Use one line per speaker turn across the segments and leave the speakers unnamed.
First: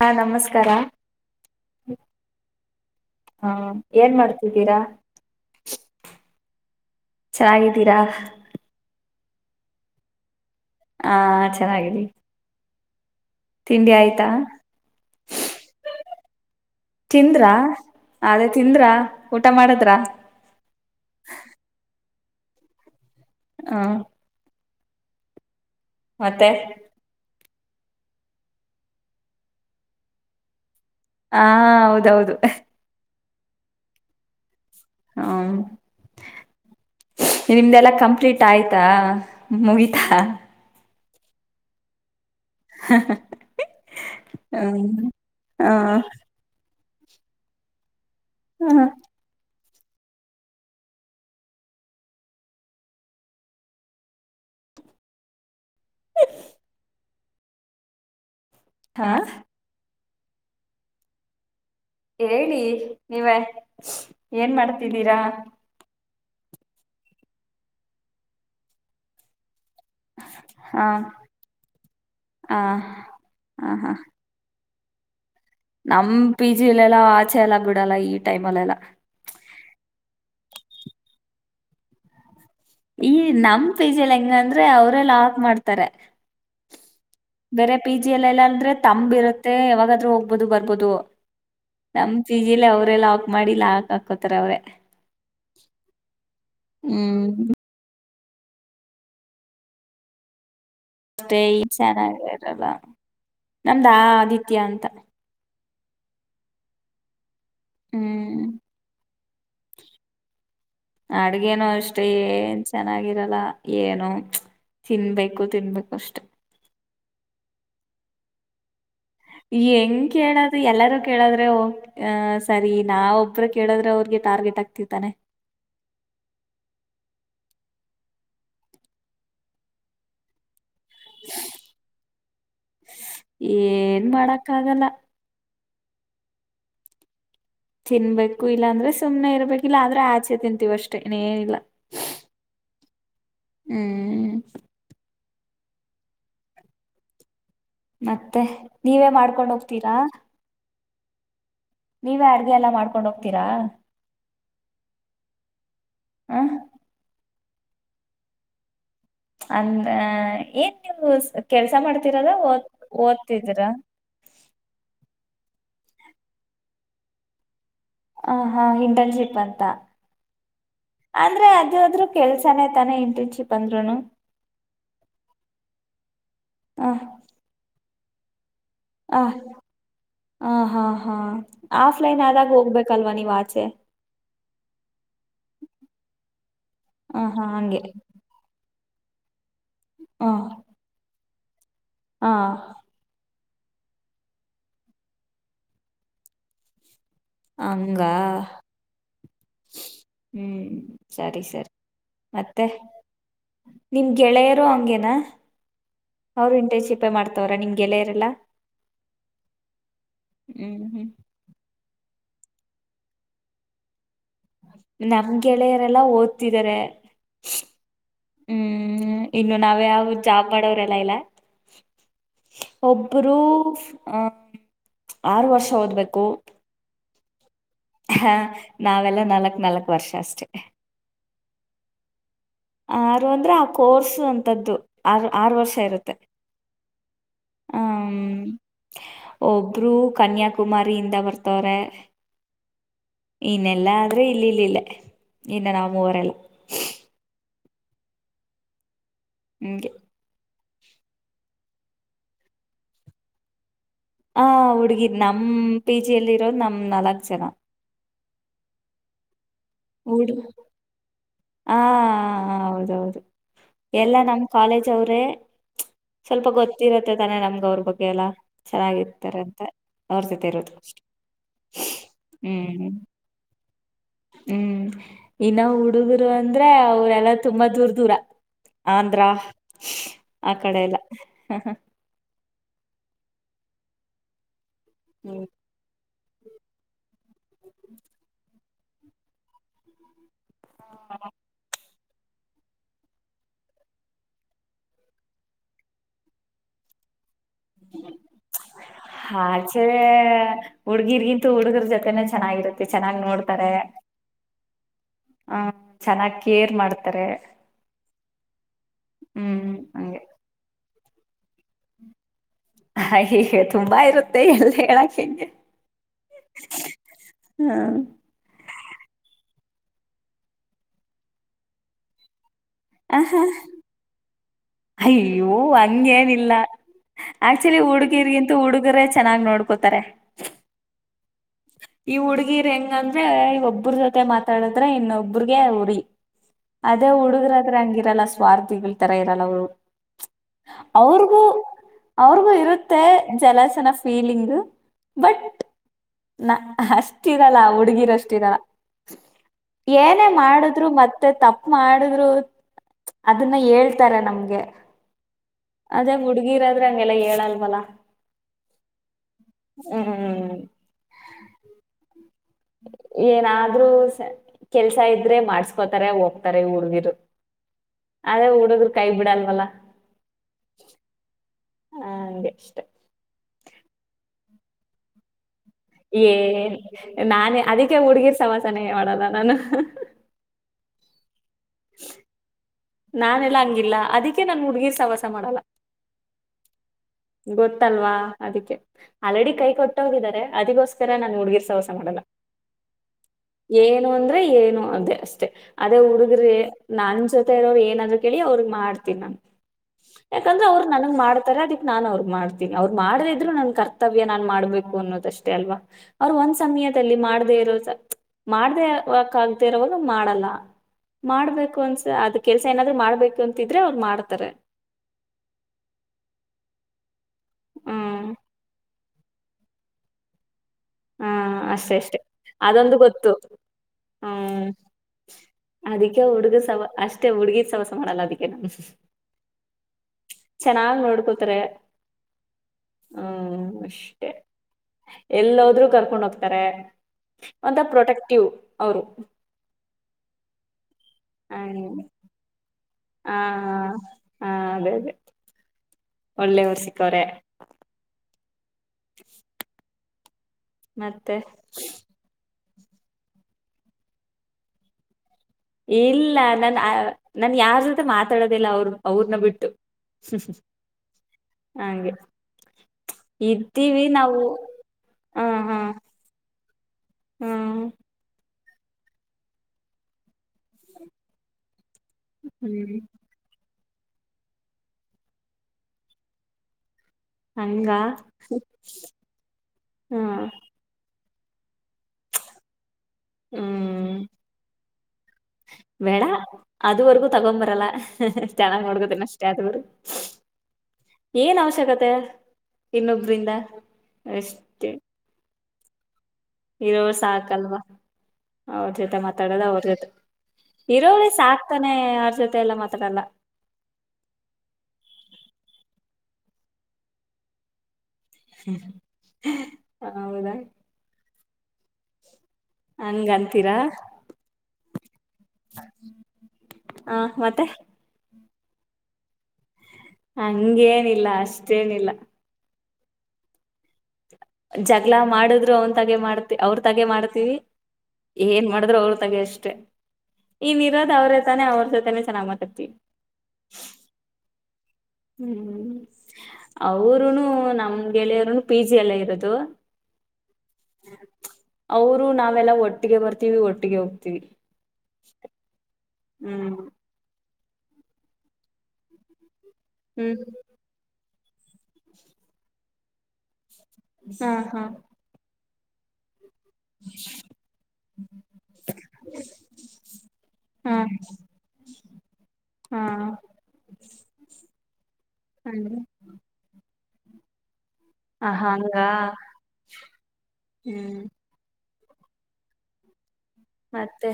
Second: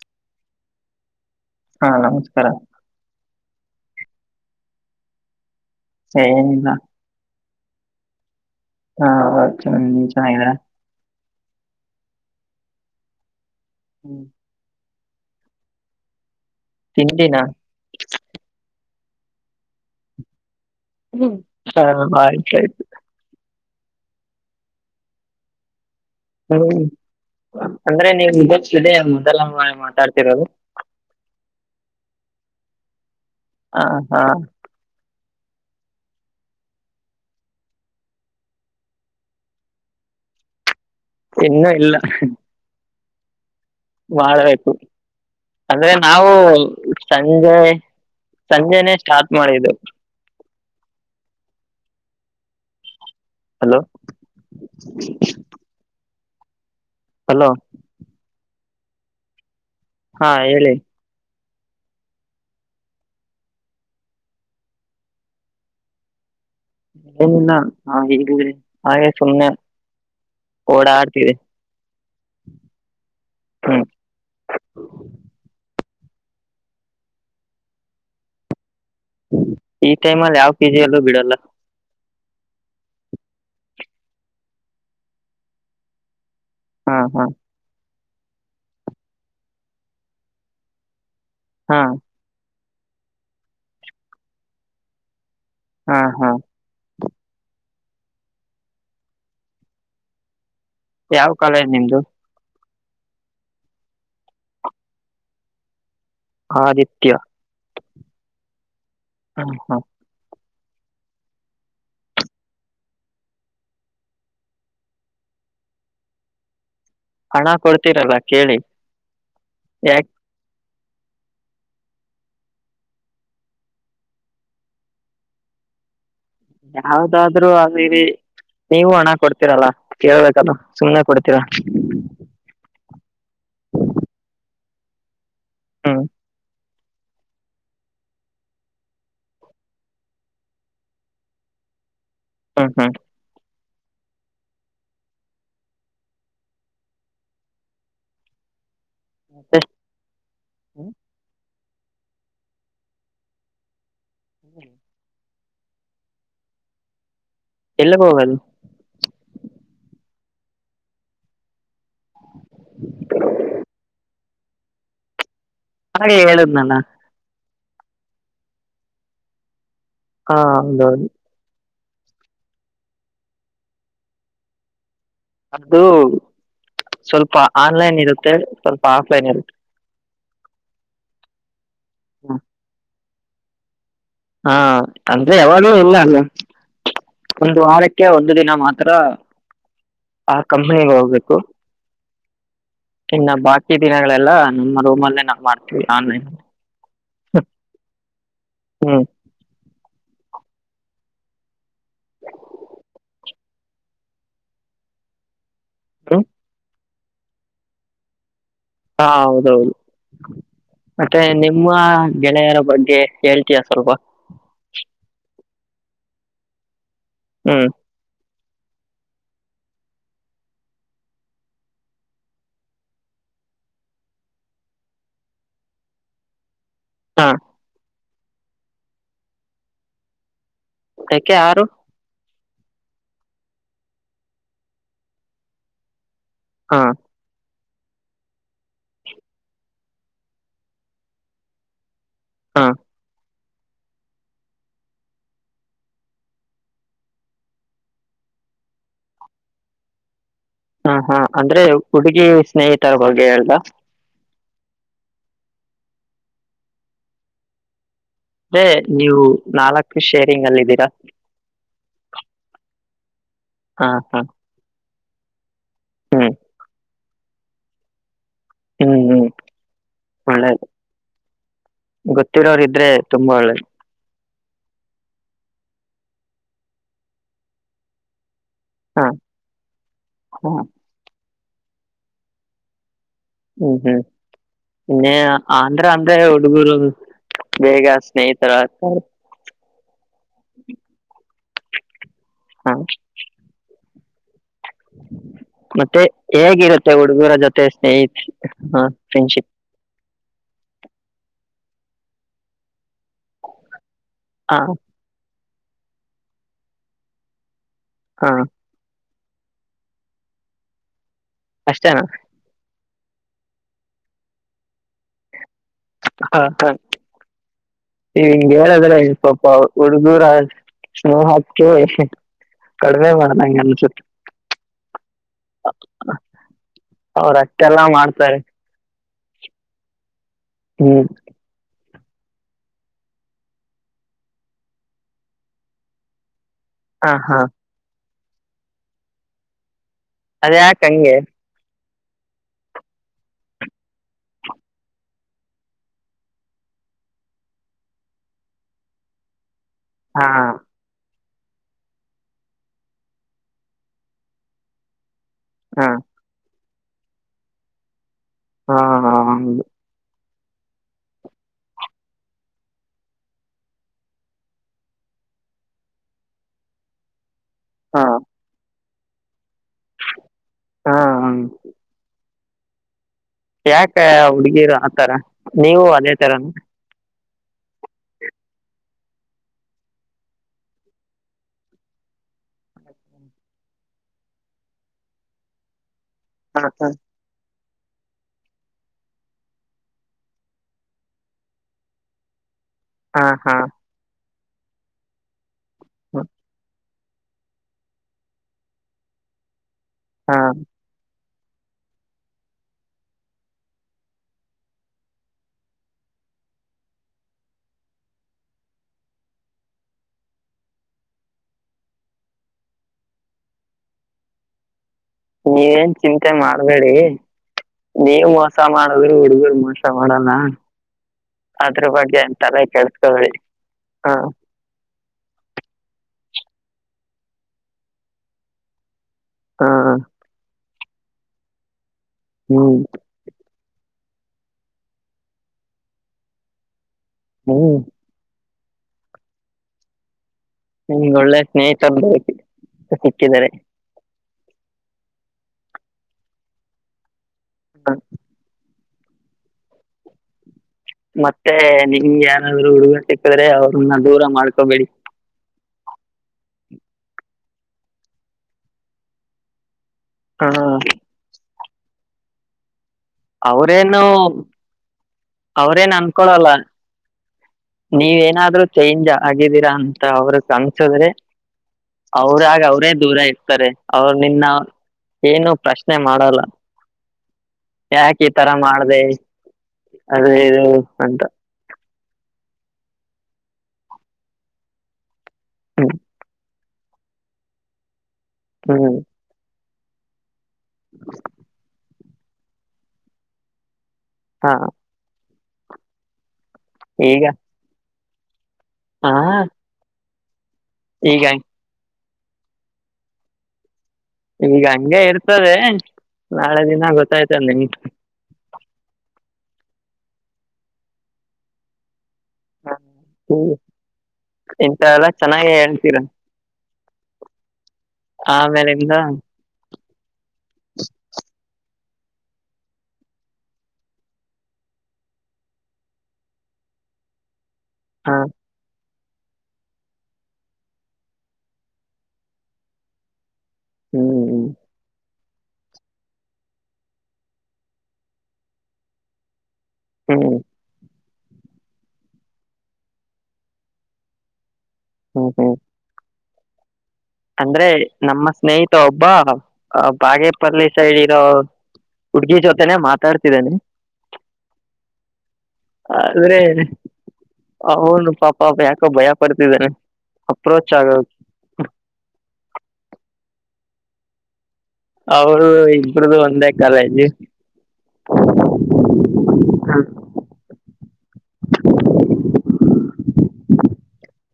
ಹಾ ನಮಸ್ಕಾರ
ಹಾ ನಮಸ್ಕಾರ
ಹಾ ಏನ್ ಮಾಡ್ತಿದ್ದೀರಾ
ಏ, ಏನಿಲ್ಲ
ಚೆನ್ನಾಗಿದ್ದೀರಾ
ಹಾ ಚ ನೀನ್ ಚೆನ್ನಾಗಿದ್ರಾ
ಹಾ ಚೆನ್ನಾಗಿದೆ ತಿಂಡಿ
ಹ್ಮ್.
ಆಯ್ತಾ
ತಿಂಡಿನ
ತಿಂದ್ರಾ ಅದೇ ತಿಂದ್ರ ಊಟ ಮಾಡದ್ರ
ಹಾ ಆಯ್ತಾಯ್ತು
ಹಾ ಮತ್ತೆ
ಹ್ಮ್ ಅಂದ್ರೆ ನೀವು ಮುಗಲಿದೆ [unintelligible] ಮೊದಲ ಮಾತಾಡ್ತಿರೋದು
ಹಾ ಹೌದೌದು
ಹ ಹಾ
ಹ್ಮ ನಿಮ್ದೆಲ್ಲಾ ಕಂಪ್ಲೀಟ್ ಆಯ್ತಾ ಮುಗಿತಾ
ಇನ್ನುೂ ಇಲ್ಲ
ಹ
ಮಾಡಬೇಕು ಅಂದ್ರೆ
ಹ
ನಾವು ಸಂಜೆ ಸಂಜೆನೇ ಸ್ಟಾರ್ಟ್ ಮಾಡಿದ್ದು ಹಲೋ [inaudible] ಹಲೋ
ಹಾ
ಹಾ ಹೇಳಿ
ಹೇಳಿ ನೀವ ಏನ್ ಮಾಡ್ತಿದ್ದೀರಾ
ಆಯೆ [unintelligible] ಸುಮ್ಮೆ
ಹಾ ಹ ಹ
ಹ್ಮ್
ಹಾ ನಮ ಪಿ ಜಿಲೆೆಲ್ಲ ಆಚೆ ಎಲ್ಲ ಬಿಡಲ್ಲ ಈ ಟೈಮ್ಲ್ಲೆಲ್ಲ
ಈ ಟೈಮ್ಲ್ಲಿ ಯಾವ ಪಿಜಿಲ್ಲೂ ಬಿಡಲ್ಲ
ಈ ನಮ್ಮ ಪಿಜಿ ಎಲ್ ಹೆಂಗ ಅಂದ್ರೆ ಅವರೆ ಲಾಕ್ ಮಾಡ್ತಾರೆ
ಹಾ ಹಾ
ಪಿ ಜಿ ಎಲ್ಲ ಎಲ್ಲಾ ಅಂದ್ರೆ ತಂಬ ಇರುತ್ತೆ ಯಾವಾಗಾದ್ರೂ ಹೋಗ್ಬೋದು ಬರ್ಬೋದು
ಹಾ
ನಮ್ ಪಿಜಿಲಿ ಅವ್ರೇ ಲಾಕ್ ಮಾಡಿ ಲಾಕ್ ಹಾಕೋತಾರ ಅವ್ರೆ
ಹಾ ಹಾ
ಹ್ಮ್
ಯಾವ
ಅಷ್ಟೇ
ಕಾಲೇಜ್ ನಿಮ್ದು
ಈಶನ್ರಾರಾಗ [unintelligible] ಇರಲ್ಲ ನಮ್ದಾ ಆದಿತ್ಯ ಅಂತ
ಆದಿತ್ಯ
ಹ್ಮ್.
[inaudible] ಹ್ಮ ಹ್ಮ
ಅಡ್ಗೇನು ಅಷ್ಟೆ ಏನ್ ಚೆನ್ನಾಗಿರಲ್ಲ ಏನು ತಿನ್ಬೇಕು ತಿನ್ಬೇಕು ಅಷ್ಟೆ
ಹಣ ಕೊಡ್ತೀರಲ್ಲ ಕೇಳಿ
ಎಂಗ್
ಯಾಕ್
ಕೇಳಾದ್ ಎಲ್ಲರೂ ಕೇಳದ್ರೆ ಸರಿ ನಾವ ಒಬ್ಬರು ಕೇಳದ್ರೆ ಅವ್ರಿಗೆ ಟಾರ್ಗೆಟ್ ಆಗ್ತಿವಿತ್ತಾನೆ [inaudible]
ಯಾವ್ದಾದ್ರರು ಅಿರಿ [unintelligible] ನೀವು ಹಣ ಕೊಡ್ತೀರಲ್ಲ ಕೇಳ್ಬೇಕದು ಸುಮ್ನೆ ಕೊಡ್ತೀರಾ
ಏನ್ ಮಾಡಕ್ಕ ಆಗಲ್ಲ
ಹಾ
ತಿನ್ಬೇಕು ಇಲ್ಲ ಅಂದ್ರೆ ಸುಮ್ನೆ ಇರ್ಬೇಕಿಲ್ಲ ಆದ್ರೆ ಆಚೆ ತಿಂತೀವ ಅಷ್ಟೇ ಇಂನಿಲ್ಲ
ಹ ಹಾ
ಹ್ಮ್ ಮತ್ತೆ ನೀವೇ ಮಾಡ್ಕೊಂಡ್
ಮತ್ತೆ?
ಹೋಗ್ತೀರಾ. ನೀವೇ ಅಡ್ಗೆ ಎಲ್ಲಾ ಮಾಡ್ಕೊಂಡ್ ಹೋಗ್ತೀರಾ
ಹ್ಮ
ಹಾ
ಎಲ್ಲಿಗ ಹೋಗನ
ಅಂದ ಏನ್ ನಿಮ ಕೆಲ್ಸ ಮಾಡ್ತೀರದ ಓದ ಓದ್ತಿದೀರ
ಹಾಗೆ ಹೇಳುದ್ ನನ್
ಹ ಹಾ ಇಂಟರ್ನ್ಶಿಪ್ ಅಂತ
ಹಾ ಹೌದೌದು
ಾದ್ರು ಕೆಲ್ಸಾನೇ ತಾನೆ ಇಂಟರ್ನ್ಶಿಪ್ ಅಂದ್ರುನು
ಅದು
ಹ
ಸ್ವಲ್ಪ ಆನ್ಲೈನ್ ಇರುತ್ತೆ ಸ್ವಲ್ಪ
ಹ
ಆಫ್ಲೈನ್ ಇರುತ್ತೆ.
ಹ ಹಾ ಹಾ ಆಫ್ಲೈನ್ ಆದಾಗ ಹೋಗ್ಬೇಕಲ್ವ ನೀವ ಆಚೆ
ಹಾ ಅಂದ್ರೆ ಯಾವಾಗೂ ಇಲ್ಲ ಅಲ್ಲ
ಹ ಹಾ
ಒಂದು
ಹಂಗೆ
ವಾರಕ್ಕೆ ಒಂದು ದಿನ ಮಾತ್ರ ಆರ
ಹ
ಆ ಕಂಪನಿಿಗೆ ಹೋಗ್ಬೇಕು
ಹಾ
ಇನ್ನ ಬಾಕಿ ದಿನಗಳೆಲ್ಲಾ ನಮ್ಮ ರೂಮಲ್ಲೇ ನಾವು ಮಾಡ್ತೀವಿ ಆನ್ಲೈನ್
ಹಂಗ
ಹ್ಮ್
ಹ್ಮ್ ಸರಿ ಸರಿ ಮತ್ತೆ ನಿಮ್ ಗೆಳೆಯರು ಹಂಗೇನಾ
ಹ್ಮ್
ಅವ್ರ ಇಂಟೆ ಚಿಪೆ ಮಾಡ್ತವ್ರ ನಿಮ್ಗೆಲ್ಲ ಇರಲ್ಲ
ಹಾ ಹೌದೌದು
ಹ್ಮ್ ಹ್ಮ್
ಮತ್ತೆ ನಿಮ್ಮ ಗೆಳೆಯರ ಬಗ್ಗೆ ಹೇಳ್ತೀಯ ಸ್ವಲ್ಪ
ನಮ್ ಗೆಳೆಯರೆಲ್ಲಾ ಓದ್ತಿದಿದ್ದಾರೆ.
ಹ್ಮ್
ಹ್ಮ್ ಇನ್ನು ನಾವ್ ಯಾವ ಜಾಬ್ ಮಾಡೋರೆಲ್ಲಾ ಇಲ್ಲ ಒಬ್ಬರು ಆಹ ಆರು ವರ್ಷ ಓದ್ಬೇಕು.
ಹಾ
ಹಾ ನಾವೆಲ್ಲಾ ನಾಲ್ಕ್ ನಾಲ್ಕ್ ವರ್ಷ ಅಷ್ಟೇ.
ಯಾಕೆ ಆರು
ಆರು ಅಂದ್ರೆ ಆ ಕೋರ್ಸ್ ಅಂತದ್ದು ಆರ್ ಆರು ವರ್ಷ ಇರುತ್ತೆ.
ಹಾ
ಹ್ಮ ಒಬ್ಬರು ಕನ್ಯಾಕುಮಾರಿಯಿಂದ ಬರ್ತವರೆ
ಹಾ
ಇನ್ನೆಲ್ಲಾ ಆದ್ರೆ ಇಲ್ಲಿ ಇಲ್ಲಿ ಇಲ್ಲ ಇನ್ನ ನಾ ಮೂವರೆಲ್ಲ ನಿಂಗೆ [inaudible]
ಹಾ ಹಾ ಅಂದ್ರೆ ಹುಡುಗಿ ಸ್ನೇಹಿತರ ಬಗ್ಗೆ ಹೇಳ್
ಹ ಹುಡ್ಗಿ ನಮ ಪಿ ಜಿಿಯಲ್ಲಿ ಇರೋದು ನಮ ನಾಲ್ಕ್ ಜನ
ಅೇ ನೀವು ನಾಲ್ಕು
ಹುಡು
ಶೇರಿಂಗ್ ಅಲ್ಲಿದ್ದೀರಾ
ಎಲ್ಲಾ ನಮ್ ಕಾಲೇಜ್ ಅವ್ರೆ
ಹ್ಮ್
ಸ್ವಲ್ಪ ಗೊತ್ತಿರರು ಇ ತಾನೆ ನಮ್ಗ ಅವ್ರ ಬಗ್ಗೆ ಎಲ್ಲ
ಹ್ಮ್ ಹ್ಮ್
ಚೆನ್ನಾಗಿರ್ತಾರೆ ಅಂತ ಅವ್ರ ಜೊತೆ
ಒಳ್ಳೇದು
ಇರೋದು
ಗೊತ್ತಿರೋರ್ ಇದ್ರೆ
ಹ್ಮ್
[inaudible]
ಹ್ಮ್ ಇನ್ನ ಹುಡುಗರು ಅಂದ್ರೆ ಅವರೆಲ್ಲಾ ತುಂಬಾ ದೂರ ದೂರ
ಹಾ
ಆಂಧ್ರ
ಹಾ
ಆ ಕಡೆೆಯ ಎಲ್ಲ
ಹ್ಮ್ ಹ್ಮ್ ಇನ್ನೆ
ಹ್ಮ್
ಆಂಧ್ರ ಅ ಹುಡುಗರು ಬೇಗ ಸ್ನೇಹಿತರಗತರೆ
ಹ
ಹಾ ಮತ್ತೆ ಹೇಗಿರುತ್ತೆ ಹುಡುಗುರ ಜೊತೆ ಸ್ನೇಹಿತ ಹಾ ಫ್ರೆಂಡ್ಶಿಪ್
ಹುಡ್ಗಿರ್ಗಿಂತ ಹುಡ್ಗರ ಜೊತೆನೆ ಚೆನ್ನಾಗಿರುತ್ತೆ ಚೆನ್ನಾಗ್ ನೋಡ್ತಾರೆ
ಹಾ
ಹ್ಮ ಚೆನ್ನಾಗಿ ಕೇರ್ ಮಾಡ್ತಾರೆ
ಹಾ
ಹ್ಮ್ ಹಂಗೆ
ಅಷ್ಟೇನಾ
ಹ ಹೀಗೆ ತುಂಬಾ ಇರುತ್ತೆ ಎಲ್ ಹೇಳಾಕ್ ಹೆಂಗೆ
ಹಾ ಹಾ
ಹ್ಮ್
ನೀ ಹಿಂಗೆ ಹೇಳಿದ್ರೆ ಹೆಂಗ್ ಪಾಪ ಹುಡುಗೂರ ಶ ಹಾಕ್ತ ಕಡಿಮೆ
ಆಹಾ
ಮಾಡದಂಗೆ ಅನ್ಸುತ್ತೆ
ಅಯ್ಯೋ ಹಂಗೇನಿಲ್ಲ
ಅವ್ರ
ಆಕ್ಚುಲಿ
ಅಷ್ಟೆಲ್ಲಾ
ಹುಡುಗಿ
ಮಾಡ್ತಾರೆ
ರಿಗಿಂತೂ ಹುಡುಗರ ಚೆನ್ನಾಗ್ ನೋಡ್ಕೋತಾರೆ
ಹ್ಮ್
ಈ ಹುಡ್ಗಿರ್ ಹೆಂಗಂದ್ರೆ ಇ ಒಬ್ಬ್ರ ಜೊತೆ ಮಾತಾಡದ್ರೆ ಇನ್ನೊಬ್ಬ್ರಗ ಉರಿ ಅದೇ
ಹಾ ಹಾ
ಹುಡುಗರಾದ್ರ ಹಂಗಿರಲ್ಲ ಸ್ವಾರ್ಥಿಗಳ ತರ ಇರಲ್ಲ ಅವ್ರು
ಅದ ಯಾಕಂಗೆ
ಅವ್ರಿಗೂ ಇರುತ್ತೆ ಜಲಸನ ಫೀಲಿಂಗ್ ಬಟ್ ನ ಅಷ್ಟಿರಲ್ಲ ಹುಡುಗಿರಷ್ಟಿರಲ್ಲ
ಹಾ
ಏನೇ ಮಾಡುದ್ರು ಮತ್ತೆ ಮತ್ತೆ ತಪ್ಪು ಮಾಡಿದ್ರು ಅದನ್ನ ಹೇಳ್ತಾರೆ ನಮ್ಗೆ
ಹಾ
ಅದೇ ಹುಡ್ಗಿರಾದ್ರೆ ಹಂಗೆಲ್ಲ ಹೇಳಲ್ವಲ
ಹಾ ಹಾ ಹೌದೂ
ಹ್ಮ್ ಏನಾದ್ರೂ ಕೆಲ್ಸ ಇದ್ರೆ ಮಾಡ್ಸ್ಕೋತಾರೆ ಹೋಗ್ತಾರೆ ಹುಡ್ಗೀರು
ಹಾ
ಅದೇ ಹುಡುಗ್ರು ಕೈ ಬಿಡಲ್ವಲ್ಲ
ಹಾ ಹ
ಅಂಗೆ ಇಷ್ಟೇ
ಯಾಕ ಹುಡ್ಗಿರು ಆತರ ನೀವು ಅದೇ ತರ
ಏನ್ ನಾನೇ ಅದಕ್ಕೆ ಹುಡ್ಗಿರ್ ಸಮವಾಸನ ಮಾಡಲ್ಲ ನಾನು ನಾನೆಲ್ಲ ಹಂಗಿಲ್ಲ ಅದಿಕ್ಕೆ ನಾನು ಹುಡುಗಿರ್ ಸವಾಸ ಮಾಡಲ್ಲ
ಹಾ ಹಾ.
ಗೊತ್ತಲ್ವಾ ಅದಕ್ಕೆ ಆಲ್ರೆಡಿ ಕೈ ಕೊಟ್ಟ ಹೋಗಿದ್ದಾರೆ ಅದಿಗೋಸ್ಕರ ನಾನು ಹುಡ್ಗಿರ್ ಸವಾಸ ಮಾಡಲ್ಲ..
ಹಾ ಹಾ
ಏನು ಅಂದ್ರೆ ಏನು ಅದೇ ಅಷ್ಟೆ ಅದೇ ಹುಡುಗ್ರ.. ನನ್ ಜೊತೆ ಇರೋರು ಏನಾದ್ರು ಕೇಳಿ ಅವ್ರಗ್ ಮಾಡ್ತೀನೀ ನನ್
ಹಾ
ಯಾಕಂದ್ರೆ ಅವ್ರು ನನ್ಗ್ ಮಾಡ್ತಾರ.. ನಾನ್ ಅವ್ರಗೆ ಮಾಡ್ತೀನಿ ಅವ್ರು ಮಾಡ್ದ ಇದ್ರು ನನ್ ಕರ್ತವ್ಯ ನಾನ್ ಮಾಡ್ಬೇಕು ಅನ್ನೋದಷ್ಟೇ ಅಲ್ವ ಅವರು ಒಂದ್ ಸತಿ.. ಮಾಡ್ದೇ ಇರೋ ಮಾಡ್ದೇಕ್ ಆಗದೆ ಇರೋವಾಗ ಮಾಡಲ್ಲ... ಮಾಡ್ಬೇಕು ಅನ್ಸ ಅದ ಕೆಲ್ಸ ಏನಾದ್ರು ಮಾಡ್ಬೇಕು ಅಂತಿದ್ರೆ ಅವ್ರ ಮಾಡ್ತಾರೆ..
ನೀವೇನ್ ಚಿಂತೆ ಮಾಡ್ಬೇಡಿ
ಹ್ಮ್
ನೀವ್ ಮೋಸ ಮಾಡ.. ಅವ್ರ ಹುಡ್ಗರು ಮೋಸ ಮಾಡೋಲ್ಲ...
ಹಾ
ಅದ್ರ
ಅಷ್ಟೇ
ಬಗ್ಗೆ
ಅಷ್ಟೇ
ಎಂತಲೇ
ಅದೊಂದು
ಕೆಡಿಸು ಕೊಬೇಡಿ
ಗೊತ್ತು
ಹ್ಮ...
ಹ್ಮ್ ಅದಕ್ಕೆ ಹುಡ್ಗ ಸವ ಅಷ್ಟೇ ಹುಡ್ಗಿ ಸವಾಸ ಮಾಡಲ್ಲ ಅದಕ್ಕೆ ನಾನು....
ಹಾ
ಚೆನ್ನಾಗ್ ನೋಡ್ಕೋತಾರೆ..
ಹ್ಮ್.
ಎಲ್ಲೋದ್ರುಕರ್ಕೊಂಡ ಹೋಗ್ತಾರೆ ಅಂತ
ಹ್ಮ್
ಪ್ರೊಟೆಕ್ಟಿವ್... ಅವರು...
ನಿಮ್ಗೆ ಒಳ್ಳೆ ಸ್ನೇಹಿತ
ಹ್ಮ್ ಹಾ
ಸಿಕ್ಕಿದ್ದಾರೆ..
ಹಾ ಅದೇ ಅದೇ ಒಳ್ಳೆವರ್ ಸಿಕ್ಕವರೆ..
ಹ್ಮ.. ಮತ್ತೆ ನಿಮ್ಗೆ ಯಾರಾದ್ರು ಹುಡುಗನ್ ಸಿಕ್ಕದ್ರೆ ಅವ್ರನ್ನ ದೂರ ಮಾಡ್ಕೊಬೇಡಿ...
ಇಲ್ಲ ನನ್ ಆ ನನ್ ಯಾರ್ ಜೊತೆ ಮಾತಾಡೋದಿಲ್ಲ ಅವರು ಅವ್ರನ್ನ ಬಿಟ್ಟು...
ಹಾ..
ಹಾಗೆ
ಅವ್ರೇನು
ಇದ್ದೀವಿ ನಾವು... ಹ ಹಾ
ಅವ್ರೇನ್ ಅನ್ಕೊಳಲ್ಲ
ಹ್ಮ್
ನೀವೇನಾದ್ರರು... ಚೇಂಜ್ ಆಗಿದ್ದೀರಾ ಅಂತ ಅವರು ಅನಿಸಿದರೆ.. ಅವ್ರಾಗ ಅವ್ರೇ
ಹ್ಮ್
ದೂರ ಇರ್ತಾರೆ ಅವ್ರ ನಿನ್ನ ಏನು ಪ್ರಶ್ನೆ ಮಾಡಲ್ಲ...
ಹಂಗ
ಯಾಕೆ ಈ ತರ ಮಾಡ್ದ
ಹ್ಮ
ಅದು ಇದು.. ಎಂತ..
ಹ್ಮ್..
ಹ್ಮ್
ಬೇಡ ಅದುವರೆಗೂ ತಗೊ್ಂಬರಲ್ಲ ಚೆನ್ನಾಗಿ್
ಹ್ಮ್
ನೋಡಿಕೊಳಿತನೆ ಅಷ್ಟೇ ಅದುವರ್ಗೂ.. ಏನ್ ಅವಶ್ಯಕತೆ ಇನ್ನೊಬ್ರಿಂದ
ಹಾ
ಅಷ್ಟೇ.. ಇರೋರು
ಈಗ
ಸಾಕಲ್ವಾ.. ಅವ್ರ
ಹಾ
ಜೊತೆ ಮಾತಾಡೋದ ಅವ್ರ ಜೊತೆ ಇರೋ್ರ
ಈಗ
ಸಾಕ್ತಾನೆ... ಯಾರ ಜೊತೆ ಎಲ್ಲ ಮಾತ್ರ ಅಲ್ಲ..
ಈಗ ಹಂಗೆ ಇರ್ತದೆ ನಾಳೆ ದಿನ ಗೊತ್ತಾಯ್ತಲ್ಲ ನಿಮಗೆ...
ಹೌದಾ..
ಹ ಹ್ಮ
ಹಂಗಂತೀರಾ
ಎಂತ ಎಲ್ಲ ಚೆನ್ನಾಗೇ ಹೇಳ್ತೀರ...
ಹಾ ಮತ್ತೆ..
ಆಮೇಲೆ ಇಂದ..
ಹಂಗೇನಿಲ್ಲ ಅಷ್ಟೇನಿಲ್ಲ... ಜಗ್ಗಳಾ ಮಾಡಿದ್ರು ಅವನ್ ತಾಗೆ ಮಾಡ್ತಿ ಅವ್ರ ತಾಗೆ ಮಾಡ್ತೀವಿ
ಹಾ
ಏನ್ ಮಾಡಿದ್ರು ಅವ್ರ... ಅವರ್ತಾಗೆ ಅಷ್ಟೇ ಇನ್ನೂ ಇರೋದು ಅವ್ರತಾನೆ ಅವ್ರ ಜೊತೆನೆ ಚೆನ್ನಾಗ್ ಮಾತಾಡ್ತೀವಿ ಅಷ್ಟೇ.
ಹ್ಮ್ ಹ್ಮ್..
ಹ್ಮ್ ಅವರುೂನು ನಮ್ ಗೆಳೆಯರುನು ಪಿ ಜಿ ಎಲ್ಲ ಇರೋದು..
ಹ್ಮ..
ಅವರು ನಾವೆಲ್ಲ ಒಟ್ಟಿಗೆ ಬರ್ತೀವಿ ಒಟ್ಟಿಗೆ ಹೋಗ್ತಿೀವಿ..
ಹ್ಮ್ ಹ್ಮ್..
ಹ್ಮ್..
ಅಂದ್ರೆ ನಮ್ಮ ಸ್ನೇಹಿತ ಒಬ್ಬ
ಹ್ಮ್
ಬಾಗೇಪಲ್ಲಿ ಸೈಡ್ ಇರೋ.. ಹುಡ್ಗಿ ಜೊತೆನೆ ಮಾತಾಡುತೈದನೆ....
ಹಾ ಹಾ
ಆದ್ರೆ
ಹ
ಹೌನು ಪಾಪ ಯಾಕೋ ಭಯ ಪಡ್ತಿದ್ದನೆ ಅಪ್ರೋಚ್
ಹಾ
ಆಗದು
ಹಾ
ಅವರು
ಹಂಗ
ಇಬ್ಬರದೂ ಒಂದೇ ಕಾಲೇಜ್
ಹ ಹಂಗ ಹ್ಮ್ ಮತ್ತೆ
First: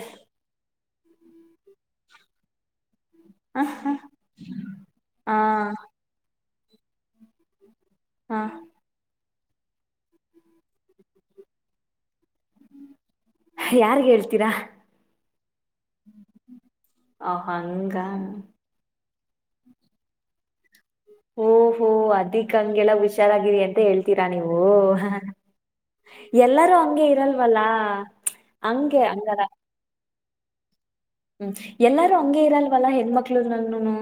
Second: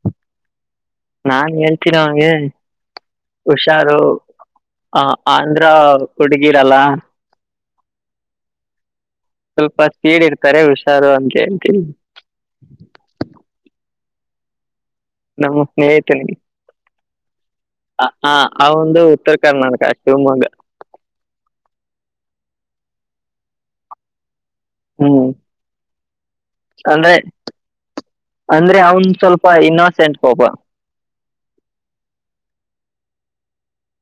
ನಾನ್ ಹೇಳ್ತೀನ ಅವನಿಗೆ
ಹ ಹ
ಹುಷಾರು ಅ ಆಂಧ್ರ
ಹಾ
ಹುಡುಗಿರಲ್ಲ
ಹಾ
ಸ್ವಲ್ಪ ಸ್ಪೀಡ್ ಇರ್ತಾರೆ ಹುಷಾರು ಅಂತ ಅಂತಿ
ಯಾರ್ ಹೇಳ್ತೀರಾ
ನಮ್ಮ ಸ್ನೇಹಿತನಗೆ
ಹ ಹಂಗ
ಹ ಅವೊಂದು ಉತ್ತರ ಕರ್ನಾಟಕ ಶಿವಮೊಗ್ಗ
ಓ ಹೋ ಅದಿಕ್ ಹಂಗೆಲ್ಲ ಹುಷಾರಾಗಿರಿ ಅಂತ ಹೇಳ್ತೀರಾ ನೀವು
ಹ್ಮ್
ಎಲ್ಲಾರೂ ಹಂಗೆ
ಅಂದ್ರೆ
ಇರಲ್ವಲ್ಲಾ ಹಂಗೆ ಅಂಗಾರ
ಒಬ್ಬ
ಹ್ಮ್ ಎಲ್ಲಾರು ಹಂಗಗೆ ಇರಲ್ವಲ್ಲಾ ಹೆಣ್ಮಕ್ಳೂನೂನು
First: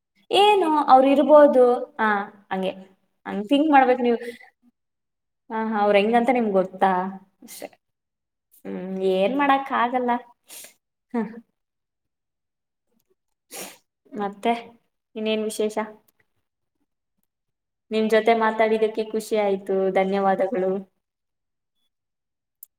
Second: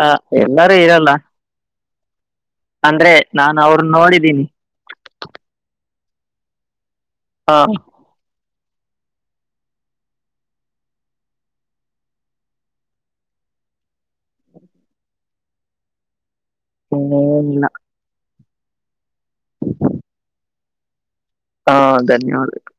ಆ
ಏನು
ಎಲ್ಲರೂ
ಅವರು
ಇರಲ್ಲ
ಇರ್ಬೋದು ಹಾ ಹಂಗೆ
ಅಂದ್ರೆ ನಾನು
ಥಿಂಕ್
ಅವ್ರನ್ನ
ಮಾಡಬೇಕು ನೀವ್ ಮಾಡ್ಬೇಕು ನೀವು
ನೋಡಿದ್ದೀನಿ
ಹ ಅವ್ರ ಹೆಂಗಂತ ನಿಮ್ಗೆ ಗೊತ್ತು ಹಾ
ಆ
ಅಷ್ಟೇ ಹ್ಮ್ ಏನ್ ಮಾಡಕ್ ಆಗಲ್ಲ ಮತ್ತೆ ಇನ್ನೇನ್ ವಿಶೇಷ
ಹ ಇಲ್ಲ
ನಿಮ್ ಜೊತೆ ಮಾತಾಡಿದಕ್ಕೆ ಖುಷಿ ಆಯ್ತು ಧನ್ಯವಾದಗಳು
ಹಾ ಧನ್ಯವಾದಗಳು